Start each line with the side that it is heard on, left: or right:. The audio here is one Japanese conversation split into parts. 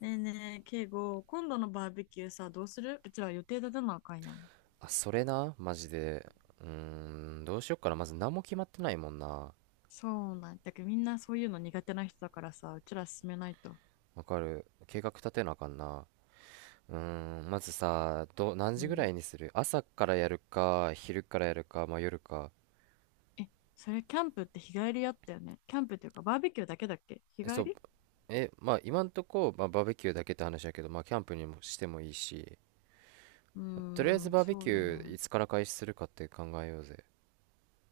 left: ねえねえ、敬語、今度のバーベキューさ、どうするうちら予定立てなあかんやん。
right: あ、それな、マジで。うーどうしよっかな。まず何も決まってないもんな。
left: そうなんだけど、みんなそういうの苦手な人だからさ、うちら進めないと。
right: わかる。計画立てなあかんな。まずさ、何
left: う
right: 時ぐ
left: ん。
right: らいにする？朝からやるか、昼からやるか、まあ夜か。
left: え、それキャンプって日帰りやったよね。キャンプっていうか、バーベキューだけだっけ日
right: そ
left: 帰
right: う、
left: り？
right: まあ今んとこ、まあ、バーベキューだけって話やけど、まあキャンプにもしてもいいし、
left: うー
right: とりあえずバーベ
left: そ
right: キ
left: うだ
right: ュー
left: ね。
right: いつから開始するかって考えようぜ。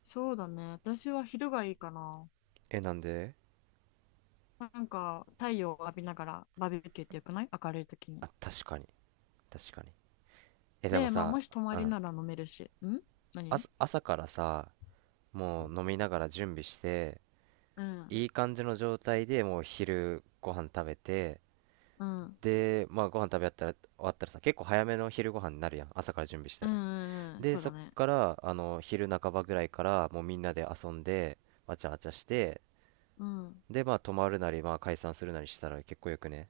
left: そうだね。私は昼がいいかな。
right: なんで？
left: なんか、太陽を浴びながらバーベキューってよくない？明るい時に。
right: あ、確かに、確かに。でも
left: で、まあ、
right: さ、
left: もし泊ま
right: う
left: り
right: ん、
left: なら飲めるし。ん？何？
right: 朝からさ、もう飲みながら準備して、
left: うん。
right: いい感じの状態でもう昼ご飯食べて、
left: うん。うん
right: でまあご飯食べ終わったらさ結構早めの昼ご飯になるやん、朝から準備した
left: う
right: ら。
left: んうん。
right: で
left: そう
right: そ
left: だ
right: っ
left: ね。
right: から昼半ばぐらいからもうみんなで遊んで、わちゃわちゃして、
left: うん。
right: でまあ泊まるなりまあ解散するなりしたら結構よくね？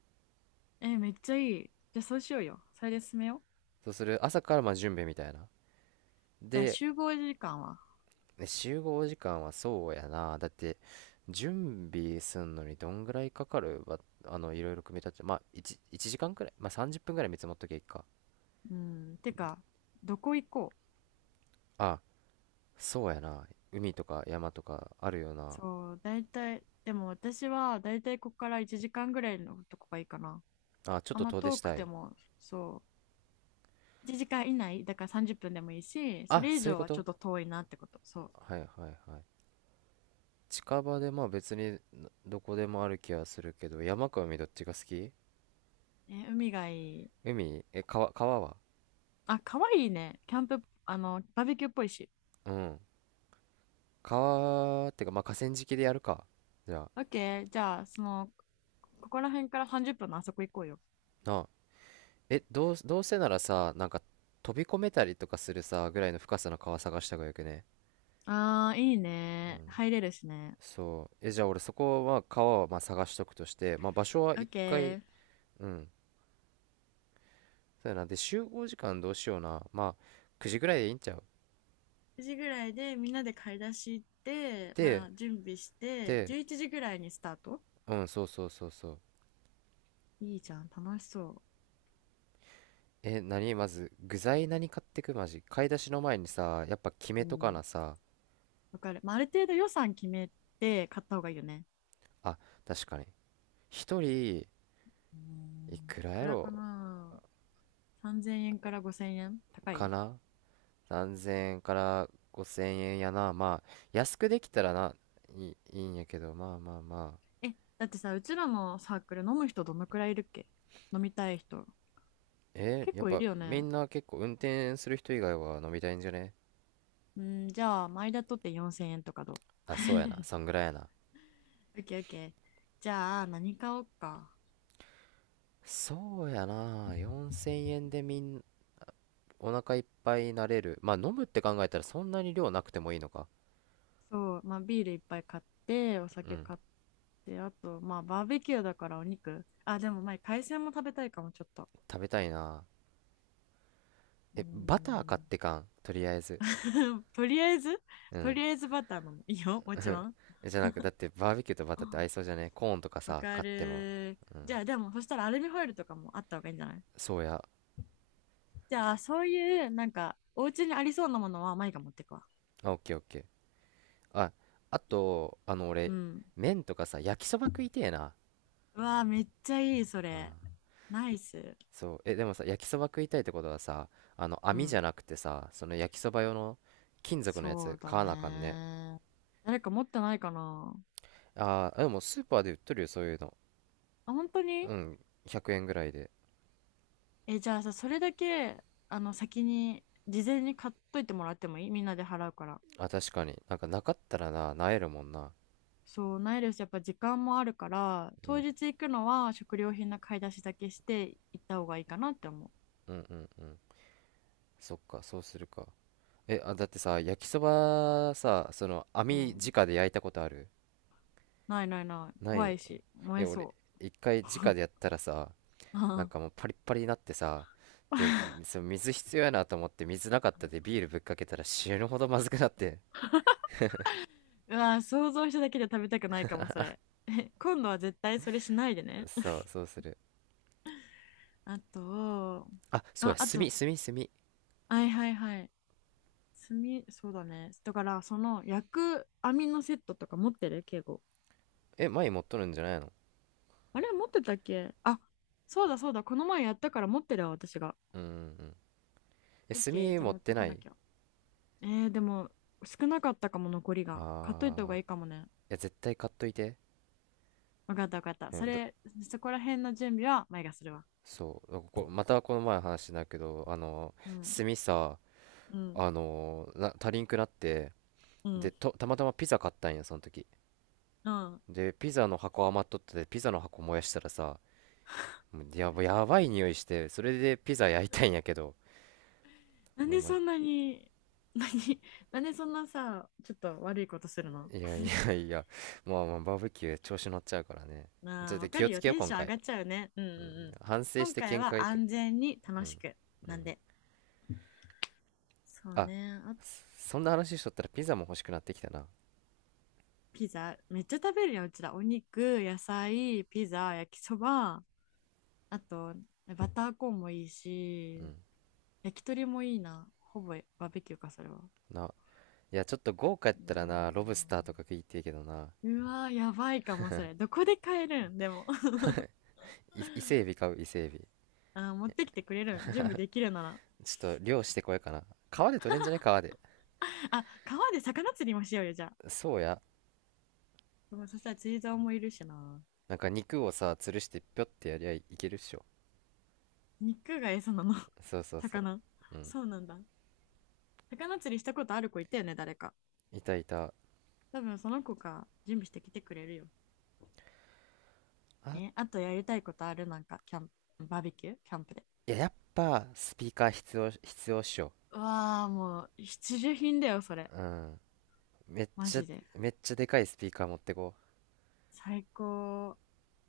left: え、めっちゃいい。じゃあそうしようよ。それで進めよう。
right: そうする？朝からまあ準備みたいな。
left: じゃあ
right: で、
left: 集合時間は？
right: ね集合時間は？そうやな。だって準備すんのにどんぐらいかかるわ、いろいろ組み立てて、まあ 1, 時間くらい、まあ30分くらい見積もっときゃいいか。
left: うん。てか、どこ行こう？
right: あ、そうやな。海とか山とかあるよな。
left: そう、大体、でも私は大体ここから1時間ぐらいのとこがいいかな。
right: あ、ちょっ
left: あん
right: と
left: ま
right: 遠出
left: 遠
right: し
left: く
right: た
left: て
right: い。
left: も、そう、1時間以内、だから30分でもいいし、そ
right: あ、
left: れ以
right: そういう
left: 上
right: こ
left: はちょ
right: と？
left: っと遠いなってこと。そう。
right: はいはいはい。近場でまあ別にどこでもある気はするけど、山か海どっちが好き？
left: え、海がいい。
right: 海？川は？
left: あ、かわいいね。キャンプ、あの、バーベキューっぽいし。
right: うん。川ってかまあ河川敷でやるか。じゃあ、
left: オッケー。じゃあ、その、ここら辺から30分のあそこ行こうよ。
right: なあ。どうせならさ、なんか飛び込めたりとかするさ、ぐらいの深さの川探した方がよくね？
left: あー、いいね。入れるしね。
right: そう。じゃあ俺そこは、川はまあ探しとくとして、まあ場所は
left: オッ
right: 一
left: ケ
right: 回、
left: ー。
right: うん、そうやな。で、集合時間どうしような。まあ、9時ぐらいでいいんちゃう？
left: 9時ぐらいでみんなで買い出し行って、ま
right: で、
left: あ、準備して
right: で、
left: 11時ぐらいにスタート。
right: うん、そうそうそうそう。
left: いいじゃん楽しそ
right: 何まず、具材何買ってくマジ。買い出しの前にさ、やっぱ決
left: う。う
right: めとかな
left: ん、
right: さ。
left: わかる、まあ、ある程度予算決めて買った方がいいよね。
right: あ、確かに。一人、
left: う
right: い
left: ん、い
right: くら
left: く
right: や
left: らか
right: ろ
left: な。3000円から5000円高
right: か
left: い？
right: な。何千円から5000円やな。まあ、安くできたらな、いいんやけど、まあまあまあ。
left: え、だってさ、うちらのサークル飲む人どのくらいいるっけ？飲みたい人結
right: やっ
left: 構いる
right: ぱ
left: よ
right: み
left: ね。
right: んな結構運転する人以外は飲みたいんじゃね？
left: うん、じゃあ前田とって4000円とかどう？
right: あ、そうやな。そんぐらいやな。
left: オッケーオッケー。じゃあ何買おうか？
right: そうやな、4000円で、お腹いっぱいになれる、まあ飲むって考えたらそんなに量なくてもいいのか。
left: そう、まあ、ビールいっぱい買って、お
right: う
left: 酒
right: ん、
left: 買って、あと、まあ、バーベキューだからお肉。あ、でも、まあ海鮮も食べたいかも、ちょっと。
right: 食べたいな。
left: うー
right: バター買っ
left: ん。
right: てかんとりあえず。
left: とりあえず、
right: う
left: と
right: ん。
left: りあえずバター飲む。いいよ、もちろん。
right: じゃなくだってバーベキューとバターって合
left: あ、
right: いそうじゃね？コーンとか
left: わ
right: さ
left: か
right: 買っても。
left: る。
right: うん。
left: じゃあ、でも、そしたらアルミホイルとかもあった方がいいんじゃない？
right: そうや。
left: じゃあ、そういう、なんか、お家にありそうなものは、マイが持ってくわ。
right: あ、オッケーオッケー。あ、あと
left: う
right: 俺、
left: ん。
right: 麺とかさ焼きそば食いてえな。
left: うわあ、めっちゃいい、そ
right: うん。
left: れ。ナイス。
right: そう。でもさ焼きそば食いたいってことはさ、あの
left: う
right: 網じゃ
left: ん。
right: なくてさ、その焼きそば用の金属のや
left: そう
right: つ
left: だ
right: 買わなあかんね。
left: ね。誰か持ってないかな？
right: ああ、でもスーパーで売っとるよ、そういうの。
left: あ、本当に？
right: うん、100円ぐらいで。
left: え、じゃあさ、それだけ、あの、先に、事前に買っといてもらってもいい？みんなで払うから。
right: あ、確かに。なんかなかったらな、なえるもんな。
left: そう、ないです。やっぱ時間もあるから、
right: う
left: 当
right: ん、
left: 日行くのは食料品の買い出しだけして行った方がいいかなって思
right: うん、うん、うん。そっか、そうするか。あ、だってさ、焼きそばさ、その、
left: う。う
right: 網
left: ん。
right: 直で焼いたことある？
left: ないないない。
right: な
left: 怖
right: い？
left: いし、燃え
right: 俺、
left: そ
right: 一回直
left: う。
right: でやっ たらさ、
left: う
right: なん
left: ん。
right: かもうパリッパリになってさ、で、その水必要やなと思って、水なかったでビールぶっかけたら死ぬほどまずくなって。
left: うわ、想像しただけで食べたくないかも、それ。え、今度は絶対それしないでね。
right: そう、そうする。
left: あと、
right: あ、そう
left: あ、
right: や、
left: あ
right: 炭、
left: と、
right: 炭、炭。
left: はいはいはい。炭、そうだね。だから、その焼く網のセットとか持ってる敬語？
right: 前持っとるんじゃないの？
left: あれ持ってたっけ？あ、そうだそうだ。この前やったから持ってるわ、私が。
right: うん、うんうん。
left: オッ
right: 炭
left: ケー、じゃあ
right: 持っ
left: 持って
right: て
left: こ
right: な
left: な
right: い？
left: きゃ。えー、でも、少なかったかも、残りが。買っといた方
right: あー、
left: が
right: い
left: いいかもね。
right: や、絶対買っといて。
left: わかったわかった。
right: う
left: そ
right: ん、
left: れ、そこら辺の準備は前がするわ。
right: そう、またこの前の話だけど、
left: うん。
right: 炭さ、
left: うん。
right: 足りんくなって、
left: う
right: で、
left: ん。
right: たまたまピザ買ったんや、その時。
left: うん。
right: で、ピザの箱余っとって、ピザの箱燃やしたらさ、もうやばい匂いして、それでピザ焼いたんやけど、
left: なん
right: もう
left: で
right: い
left: そんなに、何、なんでそんなさ、ちょっと悪いことするの？
right: やい やいや、まあまあ、バーベキュー調子乗っちゃうからね。ち
left: まあ
right: ょっ
left: ー、
right: と
left: わか
right: 気を
left: る
right: つ
left: よ。
right: けよう、
left: テン
right: 今
left: ション上
right: 回。
left: がっちゃうよね。うんうんうん。
right: 反省し
left: 今
right: て
left: 回
right: 見
left: は
right: 解、
left: 安全に
right: う
left: 楽
right: ん、
left: しく。
right: う
left: な
right: ん。
left: んで。そう
right: あ、
left: ね。あ、
right: そんな話しとったらピザも欲しくなってきたな。
left: ピザ。めっちゃ食べるよ、うちら。お肉、野菜、ピザ、焼きそば。あと、バターコーンもいい
right: う
left: し、
right: ん。
left: 焼き鳥もいいな。ほぼバーベキューか、それは。
right: な、いや、ちょっと豪華やったらな、ロブス
left: な
right: ターとか食いてえけどな。
left: ーうわー、やばいかも、それ。どこで買えるん？でも。
right: 伊勢エビ買う、伊勢エビ。
left: あー、持ってきてくれるん？準備できるなら。
right: ちょっと漁してこようかな。川で取れんじゃね、川で。
left: あ、川で魚釣りもしようよ、じゃあ。
right: そうや。
left: でもそしたら釣り竿もいるしな。
right: なんか肉をさ、吊るしてぴょってやりゃいいけるっしょ。
left: 肉が餌なの？
right: そうそうそう。
left: 魚、
right: うん。
left: そうなんだ。魚釣りしたことある子いたよね、誰か。
right: いたいた。
left: 多分その子が準備してきてくれるよ。
right: あ、
left: え、あとやりたいことある？なんかキャンプ、バーベキュー、キャンプで。
right: いや、やっぱスピーカー必要、必要っしょ。
left: うわあ、もう必需品だよそれ。
right: うん。めっ
left: マ
right: ちゃ、
left: ジで
right: めっちゃでかいスピーカー持ってこ
left: 最高。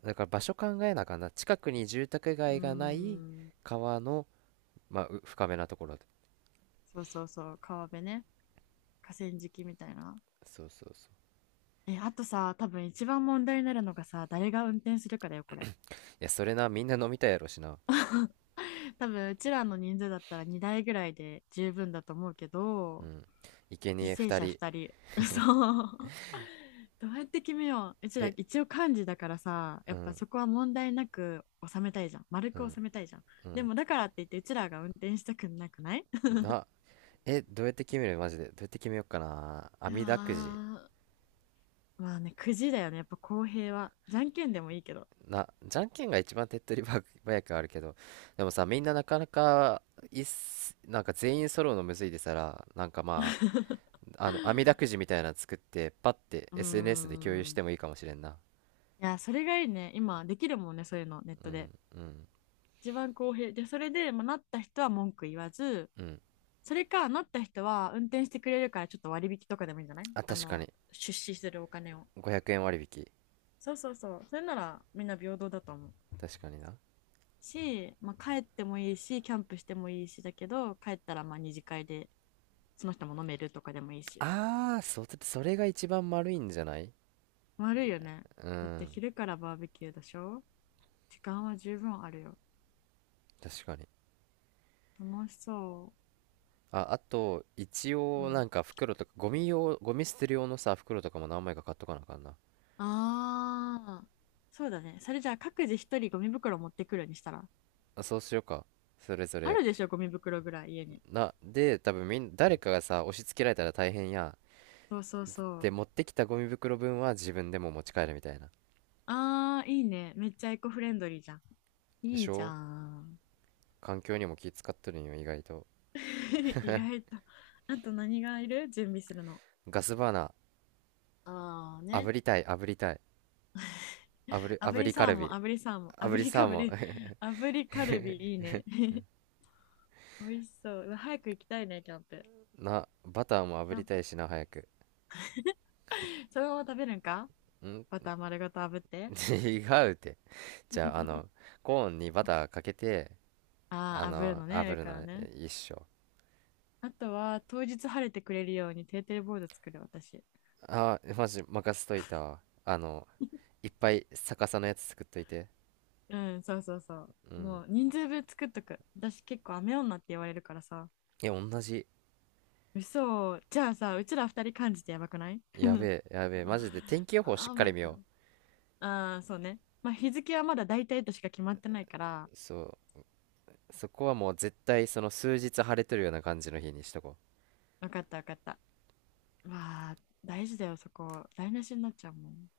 right: う。だから場所考えなあかんな。近くに住宅
left: うー
right: 街がない、
left: ん、
right: 川の、まあ深めなところで。
left: そうそうそう、川辺ね。河川敷みたいな。
right: そうそうそう。い
left: え、あとさ、多分一番問題になるのがさ、誰が運転するかだよこれ。
right: や、それな、みんな飲みたいやろしな。
left: 多分うちらの人数だったら2台ぐらいで十分だと思うけ
right: う
left: ど。
right: ん、生
left: 犠
right: 贄
left: 牲
right: 二
left: 者
right: 人。
left: 2人、そう。 どうやって決めよう？うちら
right: え
left: 一応漢字だからさ、
right: う
left: やっぱ
right: ん
left: そこは問題なく収めたいじゃん、丸
right: う
left: く
right: ん
left: 収めたいじゃん。
right: う
left: で
right: ん。
left: もだからって言ってうちらが運転したくなくない？
right: な、どうやって決めるマジでどうやって決めようかな。
left: う
right: 網だくじ。
left: わ、まあね、くじだよねやっぱ。公平は。じゃんけんでもいいけど。
right: な、じゃんけんが一番手っ取り早くあるけど、でもさみんななかなかいっす、なんか全員揃うのむずいでさら、なんかま、ああの網だくじみたいなの作ってパッて
left: うー
right: SNS で共有して
left: ん、
right: もいいかもしれんな。
left: いや、それがいいね。今できるもんね、そういうのネッ
right: う
left: ト
right: ん
left: で。
right: うん
left: 一番公平で。それで、まあ、なった人は文句言わず。
right: うん。
left: それかなった人は運転してくれるからちょっと割引とかでもいいんじゃない？
right: あ、
left: あ
right: 確か
left: の
right: に。
left: 出資するお金を。
right: 500円割引。
left: そうそうそう。それならみんな平等だと思う。
right: 確かにな。
left: し、まあ、帰ってもいいし、キャンプしてもいいしだけど、帰ったらまあ二次会でその人も飲めるとかでもいいし。
right: ああ、それが一番丸いんじゃない？
left: 悪いよね。
right: う
left: だって
right: ん、
left: 昼からバーベキューでしょ？時間は十分あるよ。
right: 確かに。
left: 楽しそ
right: あ、あと、一
left: う。う
right: 応、な
left: ん。
right: んか袋とか、ゴミ用、ゴミ捨てる用のさ、袋とかも何枚か買っとかなあかんな。
left: ああ、そうだね。それじゃあ各自一人ゴミ袋持ってくるにしたら？
right: あ、そうしようか。それぞ
left: あ
right: れ。
left: るでしょ、ゴミ袋ぐらい家に。
right: な、で、多分誰かがさ、押し付けられたら大変やん。
left: そうそうそ
right: で、
left: う。
right: 持ってきたゴミ袋分は自分でも持ち帰るみたいな。
left: ああ、いいね。めっちゃエコフレンドリーじゃん。
right: で
left: い
right: し
left: いじゃ
right: ょ？
left: ん。
right: 環境にも気使っとるんよ、意外と。
left: 意外と。あと何がいる？準備するの。
right: ガスバーナ
left: ああ
right: ー、炙
left: ね。
right: りたい、炙りたい。
left: 炙
right: 炙
left: り
right: りカ
left: サー
right: ル
left: モン、
right: ビ。
left: 炙りサーモン、
right: 炙
left: 炙
right: り
left: りか
right: サー
left: ぶ
right: モ
left: り、
right: ン。
left: 炙りカルビいいね。美味しそう。うわ早く行きたいね、キャンプ。
right: な、バターも炙
left: キャ
right: り
left: ン
right: たい
left: プ。
right: しな、早く。
left: そのまま食べるんか？
right: ん。
left: バター丸ごと炙って。
right: 違うって。じゃあ、コーンにバターかけて、
left: ああ、炙るのね、
right: 炙
left: 上
right: る
left: か
right: の？
left: らね。
right: 一緒。
left: あとは、当日晴れてくれるようにテーテレボード作る、私。
right: あー、マジ任せといたわ。いっぱい逆さのやつ作っといて。
left: うん、そうそうそ
right: う
left: う。
right: ん。
left: もう、人数分作っとく。私結構雨女って言われるからさ。
right: いや、同じ。
left: 嘘。じゃあさ、うちら二人感じてやばくない？
right: やべえ、やべえ。マジで天気予報しっかり
left: 雨
right: 見
left: か。
right: よ
left: ああ、そうね。まあ、日付はまだ大体としか決まってないから、
right: う。そう。そこはもう絶対その数日晴れとるような感じの日にしとこう。
left: わかったわかった。わあ、大事だよ、そこ。台無しになっちゃうもん。